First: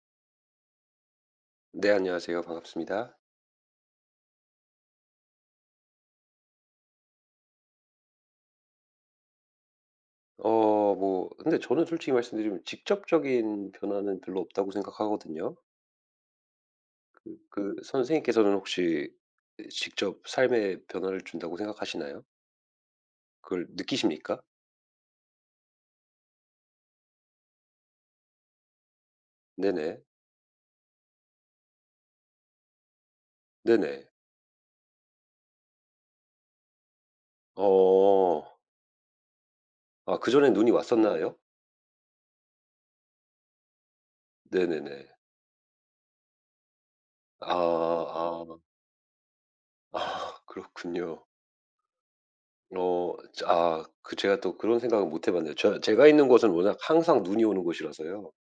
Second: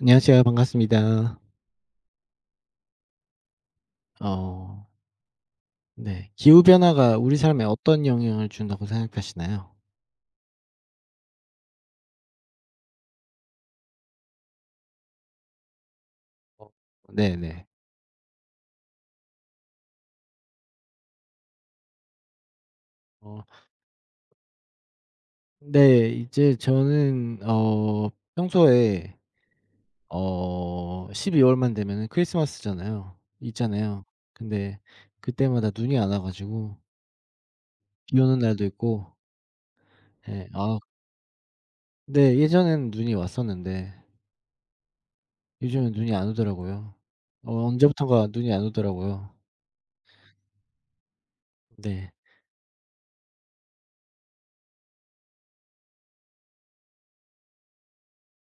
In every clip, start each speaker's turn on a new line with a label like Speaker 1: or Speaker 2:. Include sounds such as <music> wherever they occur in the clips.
Speaker 1: 안녕하세요. 반갑습니다.
Speaker 2: 네, 안녕하세요. 반갑습니다.
Speaker 1: 어 네. 기후 변화가 우리 삶에 어떤 영향을 준다고 생각하시나요?
Speaker 2: 근데 저는 솔직히 말씀드리면 직접적인 변화는 별로 없다고 생각하거든요.
Speaker 1: 어 네네.
Speaker 2: 그 선생님께서는 혹시 직접 삶에 변화를 준다고 생각하시나요?
Speaker 1: 어
Speaker 2: 그걸 느끼십니까?
Speaker 1: 네, 이제 저는 평소에
Speaker 2: 네네.
Speaker 1: 12 월만 되면은 크리스마스잖아요. 있잖아요.
Speaker 2: 네네.
Speaker 1: 근데 그때마다 눈이 안 와 가지고 비 오는
Speaker 2: 어,
Speaker 1: 날도 있고
Speaker 2: 아, 그전에
Speaker 1: 예,
Speaker 2: 눈이
Speaker 1: 아,
Speaker 2: 왔었나요?
Speaker 1: 근데 예전에는 눈이 왔었는데
Speaker 2: 네네네.
Speaker 1: 요즘은 눈이 안 오더라고요.
Speaker 2: 아,
Speaker 1: 언제부턴가 눈이
Speaker 2: 아,
Speaker 1: 안 오더라고요.
Speaker 2: 아, <laughs> 그렇군요.
Speaker 1: 네.
Speaker 2: 아, 그 제가 또 그런 생각은 못 해봤네요. 제가 있는 곳은 워낙 항상 눈이 오는 곳이라서요.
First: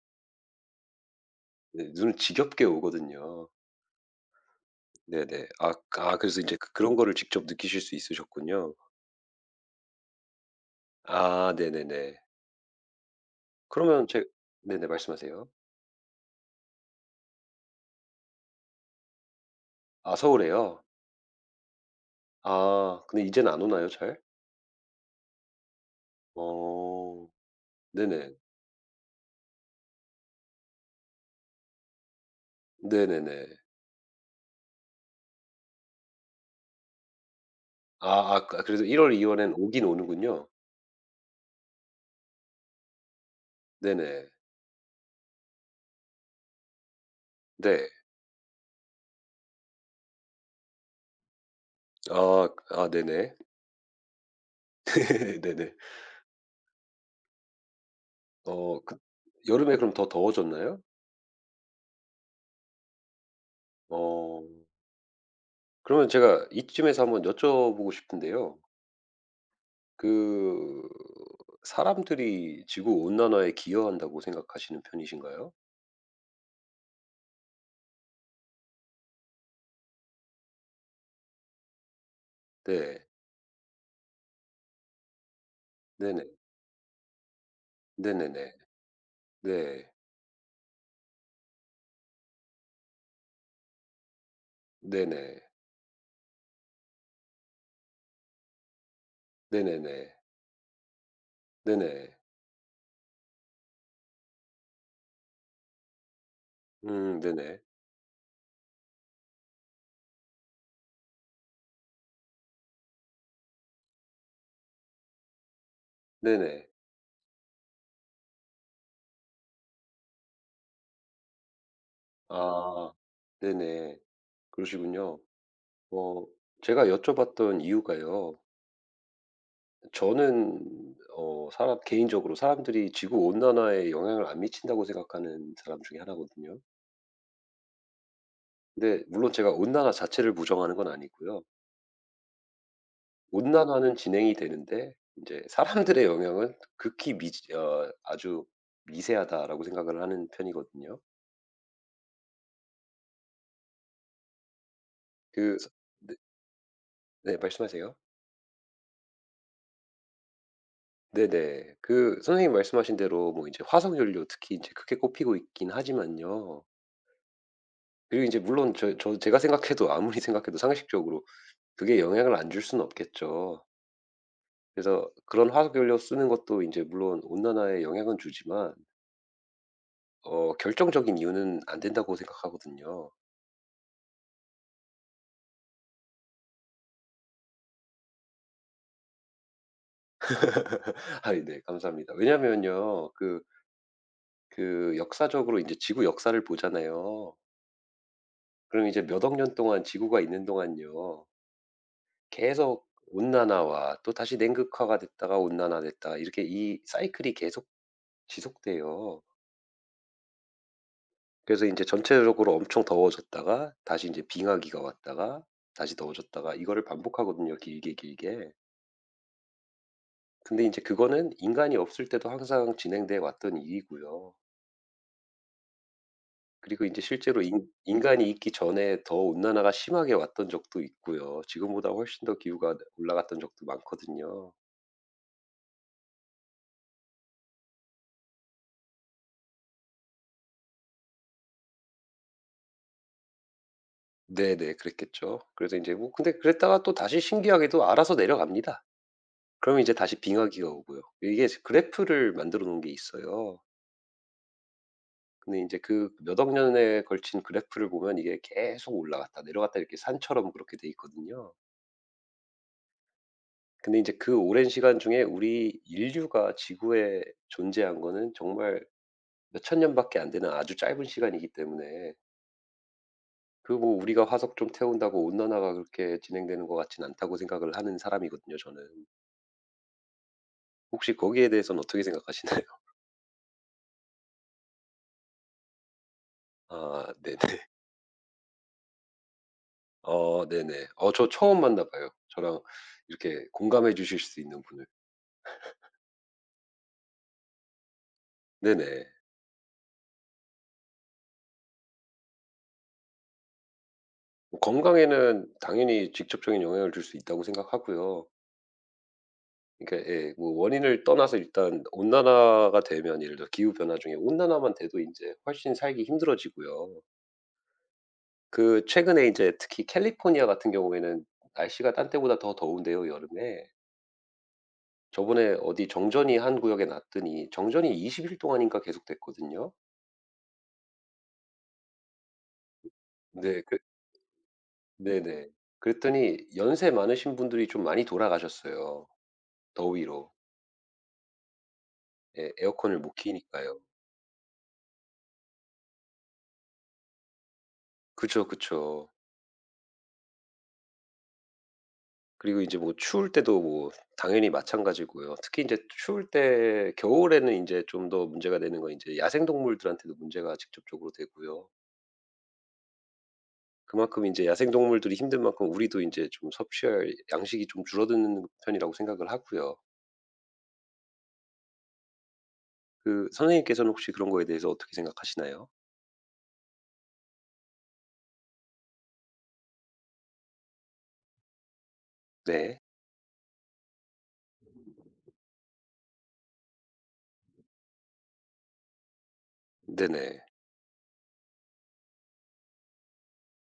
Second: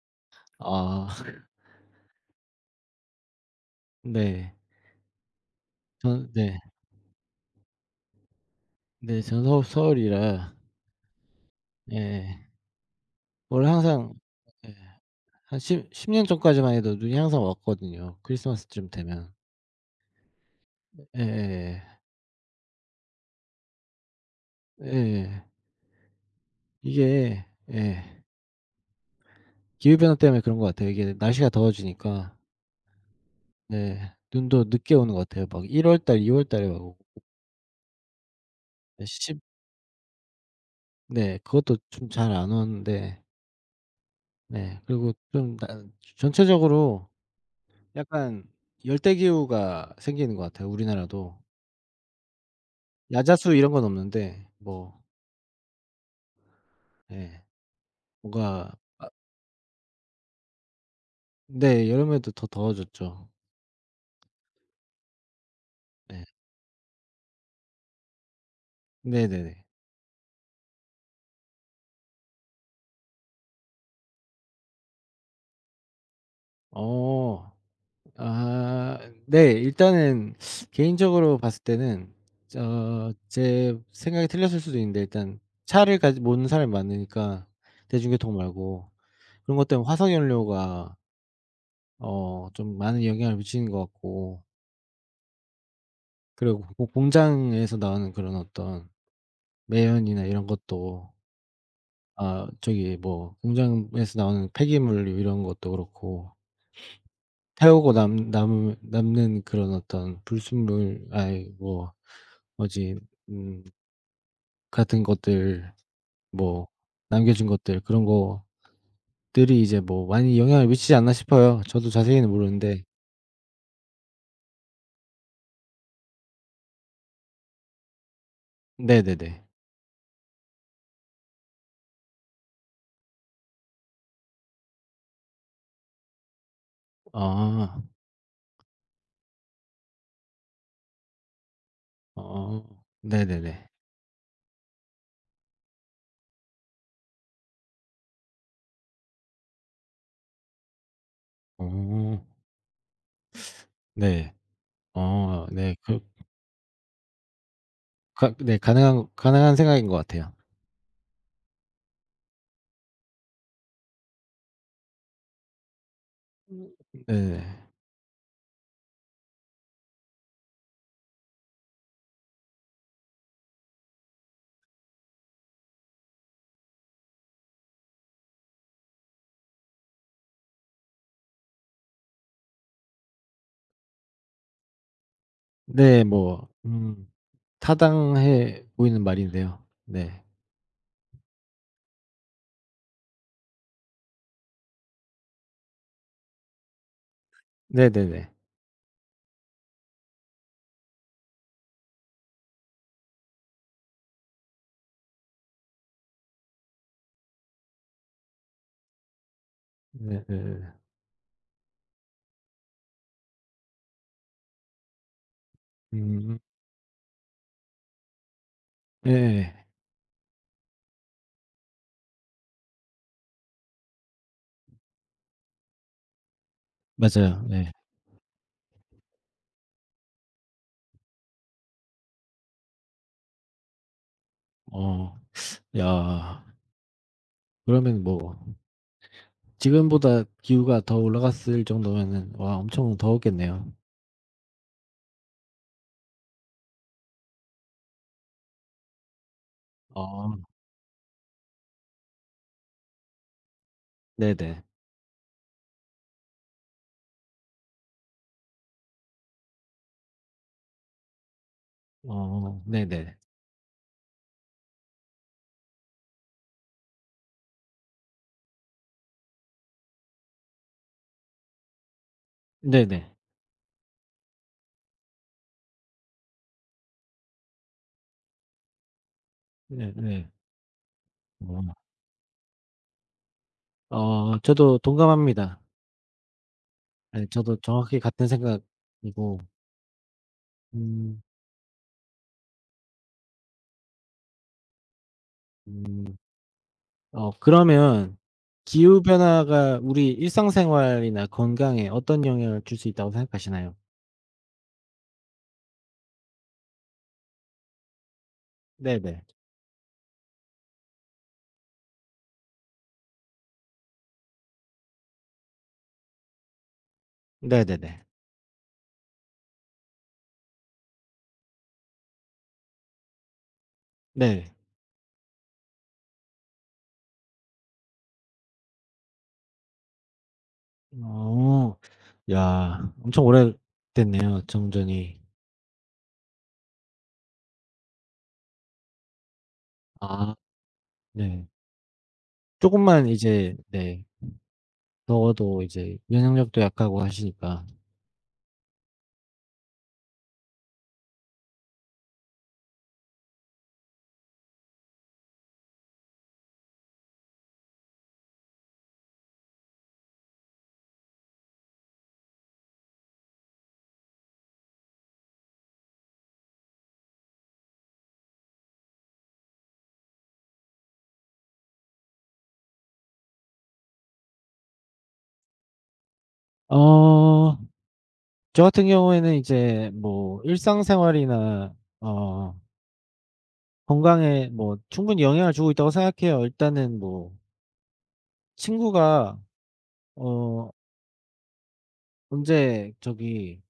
Speaker 1: 아. <laughs>
Speaker 2: 네, 눈을 지겹게 오거든요.
Speaker 1: 네.
Speaker 2: 네네.
Speaker 1: 저는
Speaker 2: 그래서 이제
Speaker 1: 네.
Speaker 2: 그런 거를 직접 느끼실 수 있으셨군요.
Speaker 1: 네. 저는 서울이라
Speaker 2: 아 네네네.
Speaker 1: 예. 원래
Speaker 2: 그러면
Speaker 1: 항상
Speaker 2: 제
Speaker 1: 예,
Speaker 2: 네네, 말씀하세요.
Speaker 1: 한 십 10년 전까지만 해도 눈이 항상 왔거든요, 크리스마스쯤 되면.
Speaker 2: 아 서울에요?
Speaker 1: 예예예.
Speaker 2: 아 근데 이제는 안 오나요, 잘?
Speaker 1: 예예.
Speaker 2: 어
Speaker 1: 이게 예,
Speaker 2: 네네.
Speaker 1: 기후 변화 때문에 그런 것 같아요. 이게 날씨가 더워지니까
Speaker 2: 네네네.
Speaker 1: 네, 눈도 늦게 오는 것 같아요. 막 1월 달, 2월 달에 막 오고
Speaker 2: 그 그래서
Speaker 1: 네,
Speaker 2: 1월 2월
Speaker 1: 십
Speaker 2: 엔 오긴 오는군요.
Speaker 1: 네, 그것도 좀 잘 안 오는데
Speaker 2: 네네.
Speaker 1: 네, 그리고 좀 나 전체적으로
Speaker 2: 네.
Speaker 1: 약간 열대 기후가 생기는 것 같아요, 우리나라도.
Speaker 2: 아 네네.
Speaker 1: 야자수 이런 건 없는데 뭐
Speaker 2: <laughs> 네네.
Speaker 1: 예. 뭔가
Speaker 2: 어 그 여름에 그럼 더 더워졌나요?
Speaker 1: 네, 여름에도 더 더워졌죠.
Speaker 2: 어, 그러면
Speaker 1: 네.
Speaker 2: 제가 이쯤에서 한번 여쭤보고 싶은데요.
Speaker 1: 네네네.
Speaker 2: 그 사람들이 지구 온난화에 기여한다고 생각하시는 편이신가요?
Speaker 1: 어. 아, 네. 일단은 개인적으로 봤을 때는
Speaker 2: 네.
Speaker 1: 제 생각이 틀렸을 수도 있는데 일단 차를 가지
Speaker 2: 네네.
Speaker 1: 모는 사람이 많으니까 대중교통
Speaker 2: 네네네.
Speaker 1: 말고 그런 것 때문에
Speaker 2: 네.
Speaker 1: 화석 연료가 좀 많은 영향을 미치는 것 같고
Speaker 2: 네네.
Speaker 1: 그리고 고 공장에서 나오는 그런 어떤
Speaker 2: 네네네.
Speaker 1: 매연이나 이런 것도
Speaker 2: 네네.
Speaker 1: 아, 저기 뭐 공장에서 나오는 폐기물 이런 것도 그렇고
Speaker 2: 네네.
Speaker 1: 태우고 남 남 남는 그런 어떤 불순물 아이, 뭐, 뭐지, 음 같은 것들,
Speaker 2: 네네.
Speaker 1: 뭐 남겨진 것들 그런 것들이 이제 뭐 많이 영향을 미치지 않나 싶어요. 저도 자세히는 모르는데.
Speaker 2: 아 네네. 그러시군요. 어, 제가 여쭤봤던 이유가요.
Speaker 1: 네네네.
Speaker 2: 저는 사람 개인적으로 사람들이 지구 온난화에 영향을 안 미친다고 생각하는 사람 중에 하나거든요.
Speaker 1: 아.
Speaker 2: 근데 물론 제가 온난화 자체를 부정하는 건 아니고요.
Speaker 1: 어. 네네네.
Speaker 2: 온난화는 진행이 되는데 이제 사람들의 영향은 극히 미 어 아주 미세하다라고 생각을 하는 편이거든요.
Speaker 1: 어. 네.
Speaker 2: 그
Speaker 1: 어,
Speaker 2: 서
Speaker 1: 네. 그
Speaker 2: 네, 네, 말씀하세요.
Speaker 1: 가 네, 가능한 생각인 것 같아요.
Speaker 2: 네네. 그 선생님 말씀하신 대로 뭐 이제 화석연료 특히 이제 크게 꼽히고 있긴 하지만요.
Speaker 1: 음 네네.
Speaker 2: 그리고 이제 물론 제가 생각해도 아무리 생각해도 상식적으로 그게 영향을 안 줄 수는 없겠죠. 그래서 그런 화석연료 쓰는 것도 이제 물론 온난화에 영향은 주지만 어, 결정적인 이유는 안 된다고 생각하거든요.
Speaker 1: 네, 뭐, 타당해 보이는 말인데요. 네.
Speaker 2: 아 네. 감사합니다. 왜냐면요. 그 역사적으로 이제 지구 역사를 보잖아요.
Speaker 1: 네네네.
Speaker 2: 그럼 이제 몇 억 년 동안 지구가 있는 동안요. 계속 온난화와 또 다시 냉극화가 됐다가 온난화됐다가 이렇게 이 사이클이 계속 지속돼요.
Speaker 1: 네네네.
Speaker 2: 그래서 이제 전체적으로 엄청 더워졌다가 다시 이제 빙하기가 왔다가 다시
Speaker 1: 음.
Speaker 2: 더워졌다가 이거를 반복하거든요, 길게, 길게.
Speaker 1: 예예.
Speaker 2: 근데 이제 그거는 인간이 없을 때도 항상 진행돼 왔던 일이고요. 그리고 이제 실제로
Speaker 1: 맞아요.
Speaker 2: 인
Speaker 1: 네.
Speaker 2: 인간이 있기 전에 더 온난화가 심하게 왔던 적도 있고요. 지금보다 훨씬 더 기후가, 네, 올라갔던 적도 많거든요.
Speaker 1: 어. 야. 그러면 뭐 지금보다 기후가 더 올라갔을 정도면은 와, 엄청 더웠겠네요.
Speaker 2: 네네. 그랬겠죠. 그래서 이제 뭐 근데 그랬다가 또 다시 신기하게도 알아서 내려갑니다. 그러면 이제 다시
Speaker 1: 어.
Speaker 2: 빙하기가 오고요. 이게 그래프를 만들어 놓은 게 있어요.
Speaker 1: 네네.
Speaker 2: 근데 이제 그 몇억 년에 걸친 그래프를 보면 이게 계속 올라갔다 내려갔다 이렇게 산처럼 그렇게 돼 있거든요.
Speaker 1: 어. 네네.
Speaker 2: 근데 이제 그 오랜 시간 중에 우리 인류가 지구에 존재한 거는 정말 몇천 년밖에 안 되는 아주 짧은 시간이기 때문에
Speaker 1: 네네.
Speaker 2: 그 뭐 우리가 화석 좀 태운다고 온난화가 그렇게 진행되는 것 같진 않다고 생각을 하는 사람이거든요, 저는.
Speaker 1: 네네.
Speaker 2: 혹시 거기에
Speaker 1: 어.
Speaker 2: 대해서는 어떻게 생각하시나요? <laughs>
Speaker 1: 저도 동감합니다.
Speaker 2: 아
Speaker 1: 예, 저도
Speaker 2: 네네.
Speaker 1: 정확히 같은 생각이고.
Speaker 2: 어 네네. 어,
Speaker 1: 음.
Speaker 2: 저 처음 만나 봐요. 저랑 이렇게 공감해 주실 수 있는 분을.
Speaker 1: 음. 그러면 기후
Speaker 2: 네네.
Speaker 1: 변화가 우리 일상생활이나 건강에 어떤 영향을 줄 수 있다고 생각하시나요?
Speaker 2: 뭐 건강에는 당연히 직접적인 영향을 줄 수 있다고 생각하고요.
Speaker 1: 네네.
Speaker 2: 그러니까 예 뭐 원인을 떠나서 일단 온난화가 되면 예를 들어 기후 변화 중에 온난화만 돼도 이제 훨씬 살기 힘들어지고요.
Speaker 1: 네네네.
Speaker 2: 그 최근에 인제 특히 캘리포니아 같은 경우에는 날씨가 딴 때보다 더 더운데요, 여름에.
Speaker 1: 네.
Speaker 2: 저번에 어디 정전이 한 구역에 났더니 정전이 20일 동안인가 계속됐거든요.
Speaker 1: 어. 야, 엄청
Speaker 2: 네 그
Speaker 1: 오래됐네요 정전이.
Speaker 2: 네네. 그랬더니 연세 많으신 분들이 좀 많이 돌아가셨어요, 더위로.
Speaker 1: 아, 네.
Speaker 2: 예, 에어컨을
Speaker 1: 쪼금만
Speaker 2: 못
Speaker 1: 이제
Speaker 2: 키니까요.
Speaker 1: 네, 더워도 이제 면역력도 약하고 하시니까.
Speaker 2: 그죠, 그쵸. 그리고 이제 뭐 추울 때도 뭐 당연히 마찬가지고요. 특히 인제 추울 때 겨울에는 인제 좀 더 문제가 되는 건 인제 야생동물들한테도 문제가 직접적으로 되고요. 그만큼 이제 야생동물들이 힘든 만큼 우리도 이제 좀 섭취할 양식이 좀 줄어드는 편이라고 생각을 하고요. 그 선생님께서는 혹시 그런 거에 대해서 어떻게 생각하시나요?
Speaker 1: 어 저 같은 경우에는 이제 뭐 일상생활이나 어
Speaker 2: 네.
Speaker 1: 건강에 뭐 충분히 영향을 주고 있다고 생각해요. 일단은 뭐 친구가
Speaker 2: 네네.
Speaker 1: 어 언제 저기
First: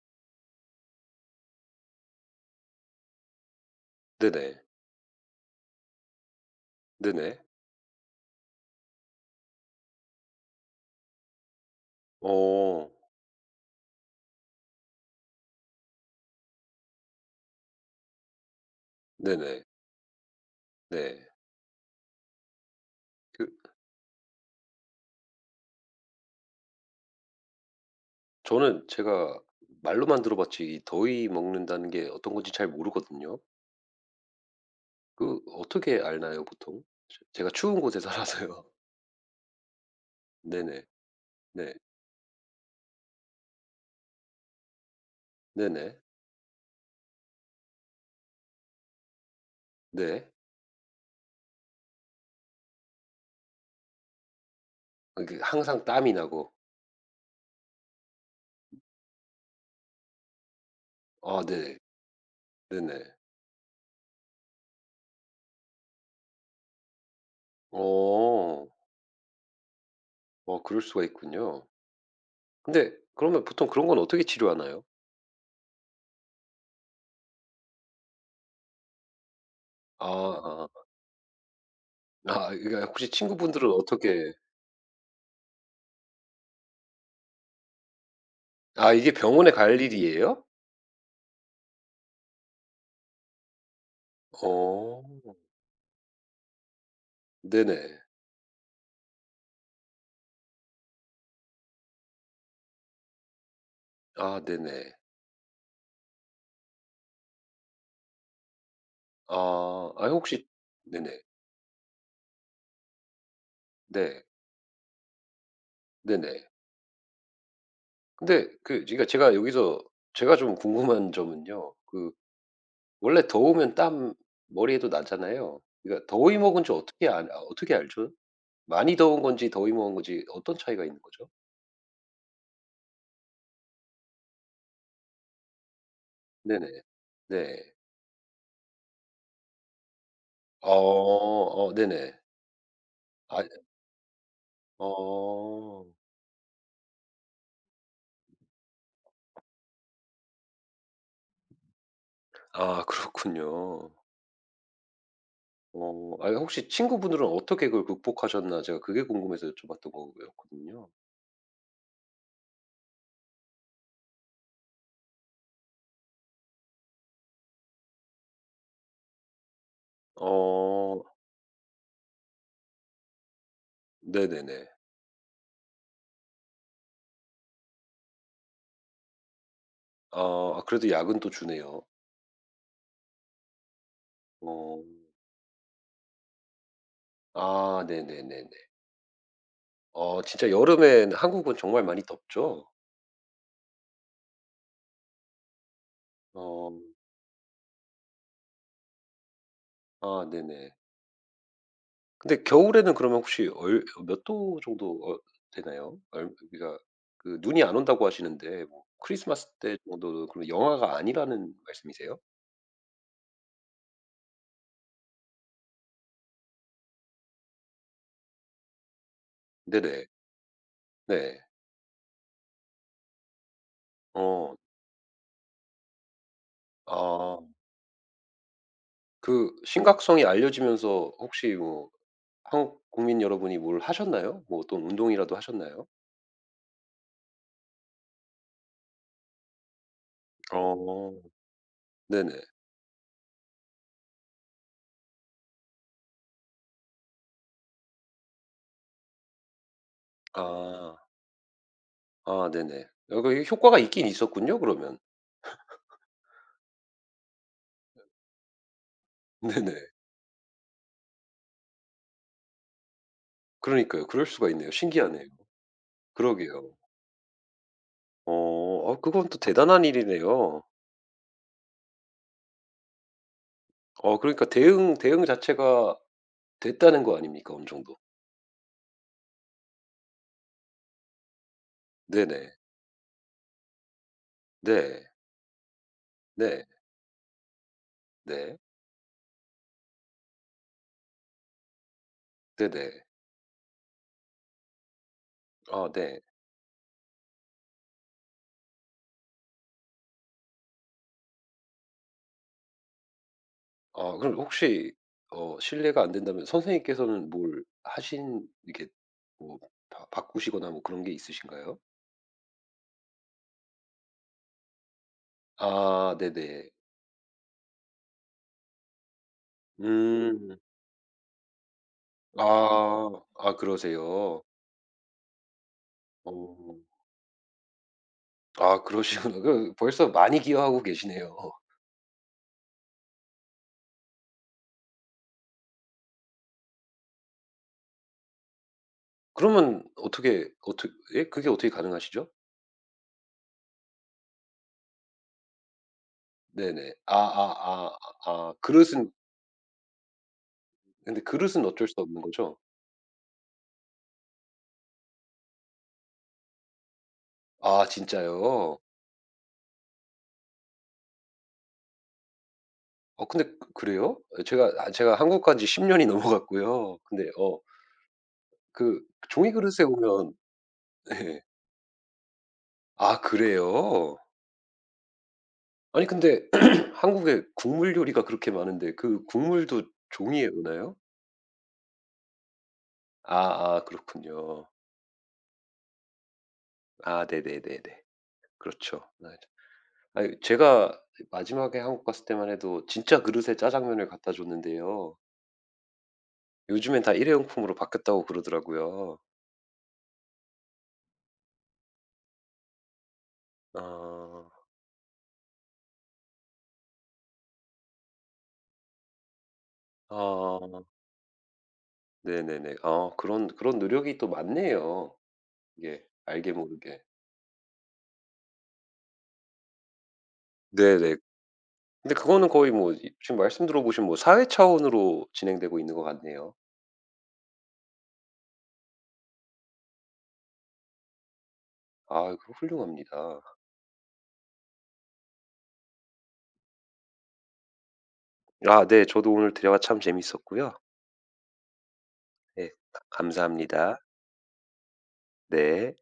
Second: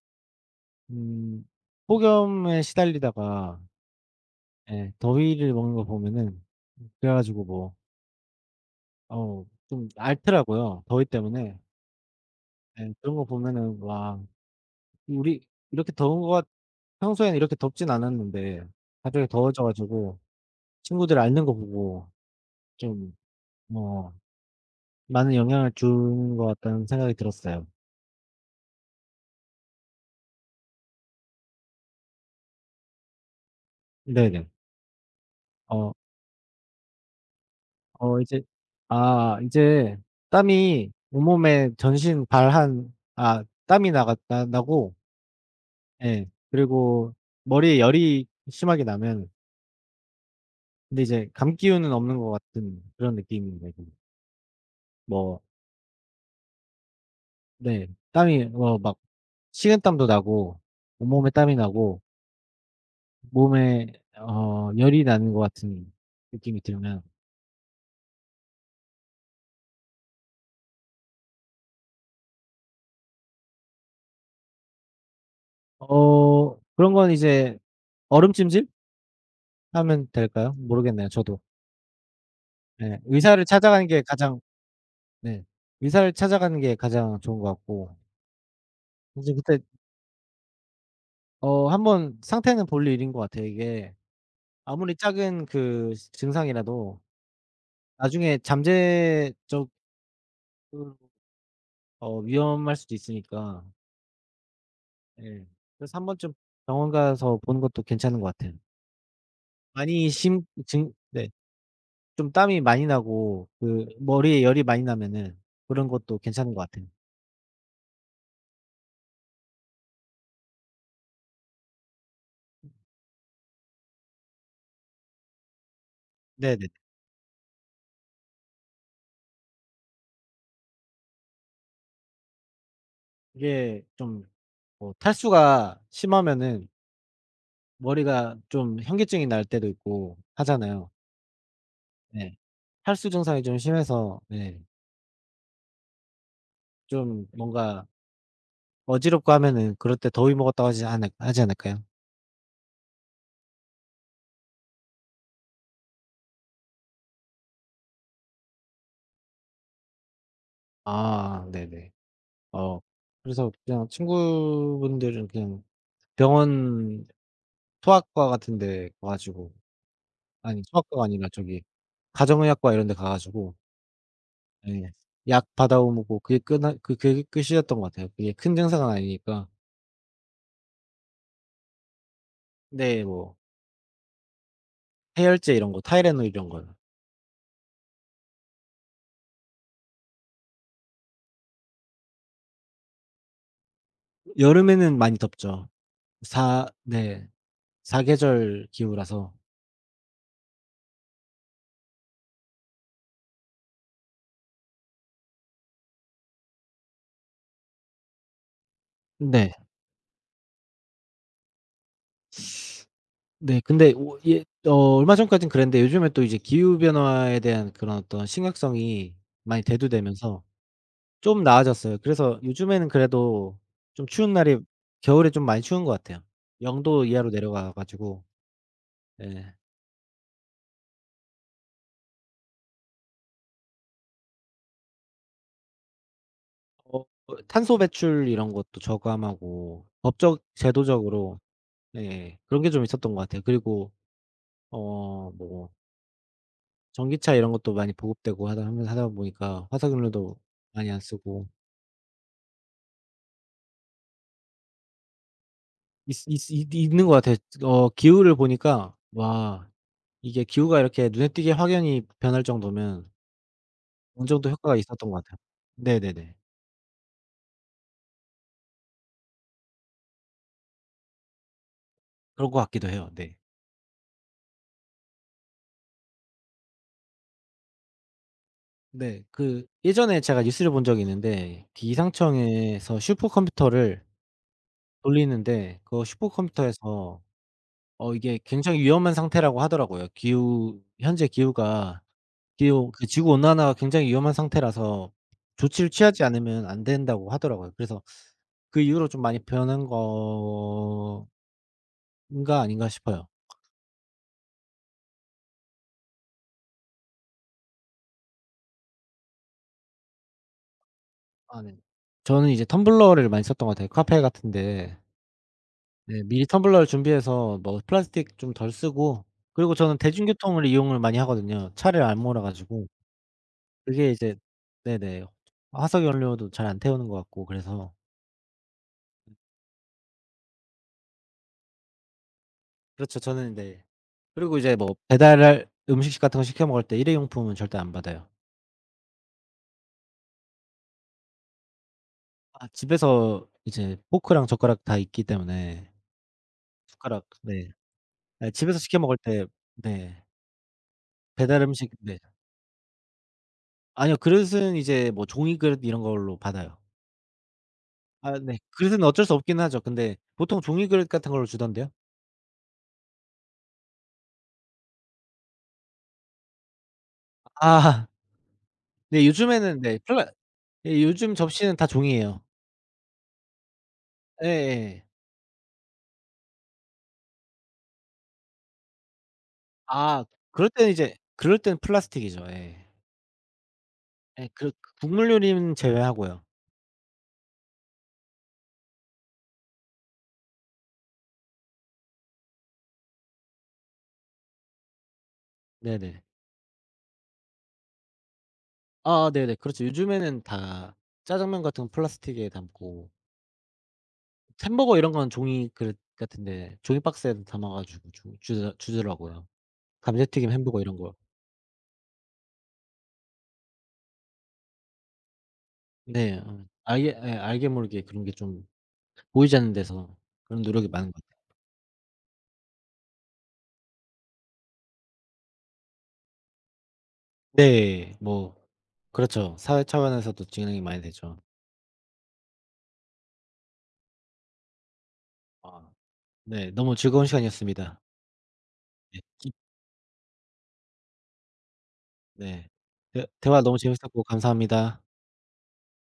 Speaker 1: 음 폭염에 시달리다가
Speaker 2: 네네.
Speaker 1: 예, 더위를 먹는 거 보면은 그래
Speaker 2: 네네.
Speaker 1: 가지고 뭐 좀 앓더라고요 더위 때문에.
Speaker 2: 어.
Speaker 1: 예, 그런 거 보면은 '와, 우리 이렇게 더운 거가 평소에는 이렇게 덥진 않았는데 갑자기
Speaker 2: 네네.
Speaker 1: 더워져 가지고 친구들
Speaker 2: 네.
Speaker 1: 앓는 거 보고 좀
Speaker 2: 그
Speaker 1: 뭐 많은 영향을 주는 것 같다.'는 생각이 들었어요.
Speaker 2: 저는 제가 말로만 들어 봤지 이 더위 먹는다는 게 어떤 건지 잘 모르거든요.
Speaker 1: 네네.
Speaker 2: 그
Speaker 1: 어.
Speaker 2: 어떻게 알나요 보통? 제 제가 추운 곳에 <laughs>
Speaker 1: 어 이제
Speaker 2: 살아서요.
Speaker 1: 이제
Speaker 2: 네네.
Speaker 1: 땀이 온몸에
Speaker 2: 네.
Speaker 1: 전신 발 한, 아, 땀이 나가 나 나고
Speaker 2: 네네.
Speaker 1: 예, 그리고 머리에 열이 심하게 나면,
Speaker 2: 네.
Speaker 1: 근데 이제 감기운은 없는 것 같은 그런 느낌입니다. 지금.
Speaker 2: 아, 그
Speaker 1: 뭐
Speaker 2: 항상 땀이 나고.
Speaker 1: 네. 땀이 막 식은땀도 나고 온몸에
Speaker 2: 아
Speaker 1: 땀이
Speaker 2: 네.
Speaker 1: 나고
Speaker 2: 네네.
Speaker 1: 몸에 열이 나는 것 같은 느낌이 들면
Speaker 2: 어. 어, 그럴 수가 있군요. 근데 그러면 보통 그런 건 어떻게 치료하나요?
Speaker 1: 그런 건 이제 얼음찜질 하면 될까요?
Speaker 2: 아.
Speaker 1: 모르겠네요 저도.
Speaker 2: 아, 이게
Speaker 1: 네.
Speaker 2: 혹시
Speaker 1: 의사를
Speaker 2: 친구분들은
Speaker 1: 찾아가는 게
Speaker 2: 어떻게.
Speaker 1: 가장 네. 의사를 찾아가는 게 가장 좋은 것 같고
Speaker 2: 아, 이게
Speaker 1: 이제
Speaker 2: 병원에
Speaker 1: 그때
Speaker 2: 갈 일이에요?
Speaker 1: 한번 상태는 볼 일인 것 같아요. 이게 아무리
Speaker 2: 어.
Speaker 1: 작은 그 시 증상이라도
Speaker 2: 네네.
Speaker 1: 나중에 잠재적으로 위험할 수도 있으니까.
Speaker 2: 아 네네.
Speaker 1: 예. 그래서 한 번쯤 병원 가서 보는 것도 괜찮은 것 같아요.
Speaker 2: 아. 아
Speaker 1: 많이 심
Speaker 2: 혹시.
Speaker 1: 증
Speaker 2: 네네.
Speaker 1: 네. 좀 땀이 많이 나고 그
Speaker 2: 네.
Speaker 1: 머리에 열이 많이 나면은 그런 것도
Speaker 2: 네네.
Speaker 1: 괜찮은 것 같아요.
Speaker 2: 근데 그 그러니까 제가 여기서 제가 좀 궁금한 점은요. 그, 원래 더우면 땀 머리에도 나잖아요. 그러니까 더위 먹은
Speaker 1: 네네.
Speaker 2: 지 어떻게 아 어떻게 알죠? 많이 더운 건지 더위 먹은 건지 어떤 차이가 있는 거죠?
Speaker 1: 이게 좀, 뭐 탈수가 심하면은
Speaker 2: 네네. 네.
Speaker 1: 머리가 좀 현기증이 날 때도 있고
Speaker 2: 어
Speaker 1: 하잖아요.
Speaker 2: 어 네네.
Speaker 1: 네. 탈수
Speaker 2: 아
Speaker 1: 증상이 좀 심해서 네,
Speaker 2: 어.
Speaker 1: 좀 뭔가 어지럽고 하면은 그럴 때 더위 먹었다고 하지 않을까요?
Speaker 2: 아, 그렇군요. 어, 아니 혹시 친구분들은 어떻게 그걸 극복하셨나, 제가 그게 궁금해서 여쭤봤던 거였거든요.
Speaker 1: 아, 네네. 어 그래서 그냥 친구분들은 그냥 병원 소아과 같은 데 가 가지고
Speaker 2: 어
Speaker 1: 아니, 소아과가 아니라 저기 가정의학과 이런 데 가 가지고
Speaker 2: 네네네.
Speaker 1: 예, 약 받아 오고 그게 끝나 그 그게 끝이었던 것 같아요. 그게 큰 증상은 아니니까.
Speaker 2: 아 아 그래도 약은 또 주네요.
Speaker 1: 근데 뭐
Speaker 2: 어.
Speaker 1: 해열제 이런 거, 타이레놀 이런 거요.
Speaker 2: 아 네네네네. 어 진짜 여름엔 한국은 정말 많이 덥죠?
Speaker 1: 여름에는 많이 덥죠. 사
Speaker 2: 어.
Speaker 1: 네. 사계절 기후라서.
Speaker 2: 아 네네. 근데 겨울에는 그러면 혹시 얼 몇 도 정도 되나요? 얼 그러니까 그 눈이 안 온다고 하시는데 뭐 크리스마스
Speaker 1: 네.
Speaker 2: 때 정도는 그럼 영하가 아니라는 말씀이세요?
Speaker 1: 네. 근데 오, 예, 얼마 전까진 그랬는데 요즘에 또 이제 기후 변화에 대한 그런 어떤 심각성이 많이
Speaker 2: 네네.
Speaker 1: 대두되면서
Speaker 2: 네.
Speaker 1: 좀 나아졌어요. 그래서 요즘에는 그래도 좀 추운
Speaker 2: 어.
Speaker 1: 날이 겨울에 좀 많이 추운 것 같아요. 0도 이하로
Speaker 2: 아.
Speaker 1: 내려가 가지고 예.
Speaker 2: 그 심각성이 알려지면서 혹시 뭐 한국 국민 여러분이 뭘 하셨나요? 뭐 어떤 운동이라도 하셨나요?
Speaker 1: 어 탄소 배출 이런 것도 저감하고 법적
Speaker 2: 어.
Speaker 1: 제도적으로
Speaker 2: 네네.
Speaker 1: 예, 그런 게 좀 있었던 것 같아요. 그리고 뭐 전기차 이런 것도 많이 보급되고 하다 보니까 화석연료도 많이
Speaker 2: 아.
Speaker 1: 안 쓰고
Speaker 2: 아 네네. 아그 효과가 있긴 있었군요 그러면.
Speaker 1: 있 있 있 있는 것 같아요. 기후를 보니까
Speaker 2: <laughs>
Speaker 1: 와,
Speaker 2: 네네.
Speaker 1: 이게 기후가 이렇게 눈에 띄게 확연히 변할 정도면
Speaker 2: 그러니까요. 그럴
Speaker 1: 어느
Speaker 2: 수가
Speaker 1: 정도
Speaker 2: 있네요.
Speaker 1: 효과가 있었던 것
Speaker 2: 신기하네요.
Speaker 1: 같아요. 네네네.
Speaker 2: 그러게요. 어. 아 그건 또 대단한 일이네요.
Speaker 1: 그런 것 같기도 해요. 네.
Speaker 2: 어 그러니까 대응 자체가 됐다는 거 아닙니까, 어느 정도.
Speaker 1: 네. 그 예전에 제가 뉴스를 본 적이 있는데
Speaker 2: 네네.
Speaker 1: 기상청에서 슈퍼컴퓨터를
Speaker 2: 네.
Speaker 1: 돌리는데 그
Speaker 2: 네.
Speaker 1: 슈퍼컴퓨터에서 이게
Speaker 2: 네.
Speaker 1: 굉장히 위험한 상태라고 하더라고요. 기후 현재 기후가, 기후
Speaker 2: 네네.
Speaker 1: 그 지구 온난화가 굉장히 위험한 상태라서
Speaker 2: 아
Speaker 1: 조치를
Speaker 2: 네.
Speaker 1: 취하지 않으면 안 된다고 하더라고요. 그래서 그 이후로 좀 많이 변한 건가, 아닌가 싶어요.
Speaker 2: 아 그럼 혹시 어 실례가 안 된다면 선생님께서는 뭘 하신, 이렇게 뭐 바 바꾸시거나 뭐 그런 게
Speaker 1: 아 네.
Speaker 2: 있으신가요?
Speaker 1: 저는 이제 텀블러를 많이 썼던 것 같아요. 카페 같은데
Speaker 2: 아
Speaker 1: 네, 미리
Speaker 2: 네네.
Speaker 1: 텀블러를 준비해서 뭐 플라스틱 좀 덜 쓰고, 그리고 저는
Speaker 2: 음.
Speaker 1: 대중교통을 이용을 많이 하거든요. 차를 안 몰아 가지고.
Speaker 2: 아. 아
Speaker 1: 그게 이제
Speaker 2: 그러세요.
Speaker 1: 네네. 화석연료도 잘
Speaker 2: 어.
Speaker 1: 안 태우는 것 같고 그래서
Speaker 2: 아 그러시구나. 그 벌써 많이 기여하고 계시네요.
Speaker 1: 그렇죠. 저는 네. 그리고 이제 뭐 배달 음식 같은 거 시켜 먹을 때 일회용품은 절대 안 받아요.
Speaker 2: 그러면 어떻게 어떻 예? 그게 어떻게 가능하시죠?
Speaker 1: 아, 집에서 이제 포크랑 젓가락 다 있기 때문에
Speaker 2: 네네.
Speaker 1: 숟가락
Speaker 2: 아아아
Speaker 1: 네.
Speaker 2: 아아
Speaker 1: 아,
Speaker 2: 아
Speaker 1: 집에서 시켜
Speaker 2: 그릇은.
Speaker 1: 먹을 때 네.
Speaker 2: 근데
Speaker 1: 배달
Speaker 2: 그릇은 어쩔
Speaker 1: 음식
Speaker 2: 수
Speaker 1: 네.
Speaker 2: 없는 거죠?
Speaker 1: 아니요. 그릇은 이제 뭐 종이 그릇 이런 걸로 받아요.
Speaker 2: 아
Speaker 1: 아 네.
Speaker 2: 진짜요?
Speaker 1: 그릇은 어쩔 수 없긴 하죠. 근데 보통 종이 그릇 같은 걸로 주던데요.
Speaker 2: 어, 근데 그 그래요? 예, 제가, 제가 한국 간지 10 년이 <laughs> 넘어갔고요. 근데
Speaker 1: 아.
Speaker 2: 그
Speaker 1: 네,
Speaker 2: 종이
Speaker 1: 요즘에는
Speaker 2: 그릇에
Speaker 1: 네, 플라
Speaker 2: 보면
Speaker 1: 예,
Speaker 2: <laughs>
Speaker 1: 요즘
Speaker 2: 예.
Speaker 1: 접시는 다 종이에요.
Speaker 2: 아 그래요?
Speaker 1: 예예.
Speaker 2: 아니 근데 <clears throat> 한국에 국물 요리가 그렇게 많은데 그 국물도
Speaker 1: 아,
Speaker 2: 종이에
Speaker 1: 그럴 때는
Speaker 2: 오나요?
Speaker 1: 이제 그럴 때는 플라스틱이죠. 예.
Speaker 2: 아아
Speaker 1: 예.
Speaker 2: 그렇군요.
Speaker 1: 그 국물 요리는 제외하고요.
Speaker 2: 아 네네네네. 그렇죠. 맞아. 아 제가 마지막에 한국 갔을 때만 해도 진짜 그릇에 짜장면을 갖다 줬는데요.
Speaker 1: 네네.
Speaker 2: 요즘엔 다 일회용품으로 바뀌었다고 그러더라고요.
Speaker 1: 아 네네. 그렇죠. 요즘에는 다 짜장면 같은 건 플라스틱에 담고
Speaker 2: 아.
Speaker 1: 햄버거 이런 건 종이 그릇 같은데 종이 박스에 담아 가지고 주 주더 주더라고요. 감자튀김, 햄버거
Speaker 2: 아
Speaker 1: 이런 거.
Speaker 2: 네네네. 아 그런 노력이 또 많네요. 이게
Speaker 1: 네.
Speaker 2: 알게
Speaker 1: 어.
Speaker 2: 모르게.
Speaker 1: 알게 예, 알게 모르게 그런 게 좀 보이지 않는 데서 그런 노력이 많은 것
Speaker 2: 네네.
Speaker 1: 같아요.
Speaker 2: 근데 그거는 거의 뭐 이 지금 말씀 들어보시면 뭐 사회 차원으로 진행되고 있는 것 같네요.
Speaker 1: 네. 뭐 그렇죠. 사회 차원에서도 진행이 많이 되죠.
Speaker 2: 아 그거 훌륭합니다.
Speaker 1: 아 네. 너무 즐거운 시간이었습니다.
Speaker 2: 아 네. 저도
Speaker 1: 네.
Speaker 2: 오늘 대화 참 재밌었고요.
Speaker 1: 네.
Speaker 2: 네,
Speaker 1: 대 대화 너무
Speaker 2: 감사합니다.
Speaker 1: 재밌었고 감사합니다.
Speaker 2: 네.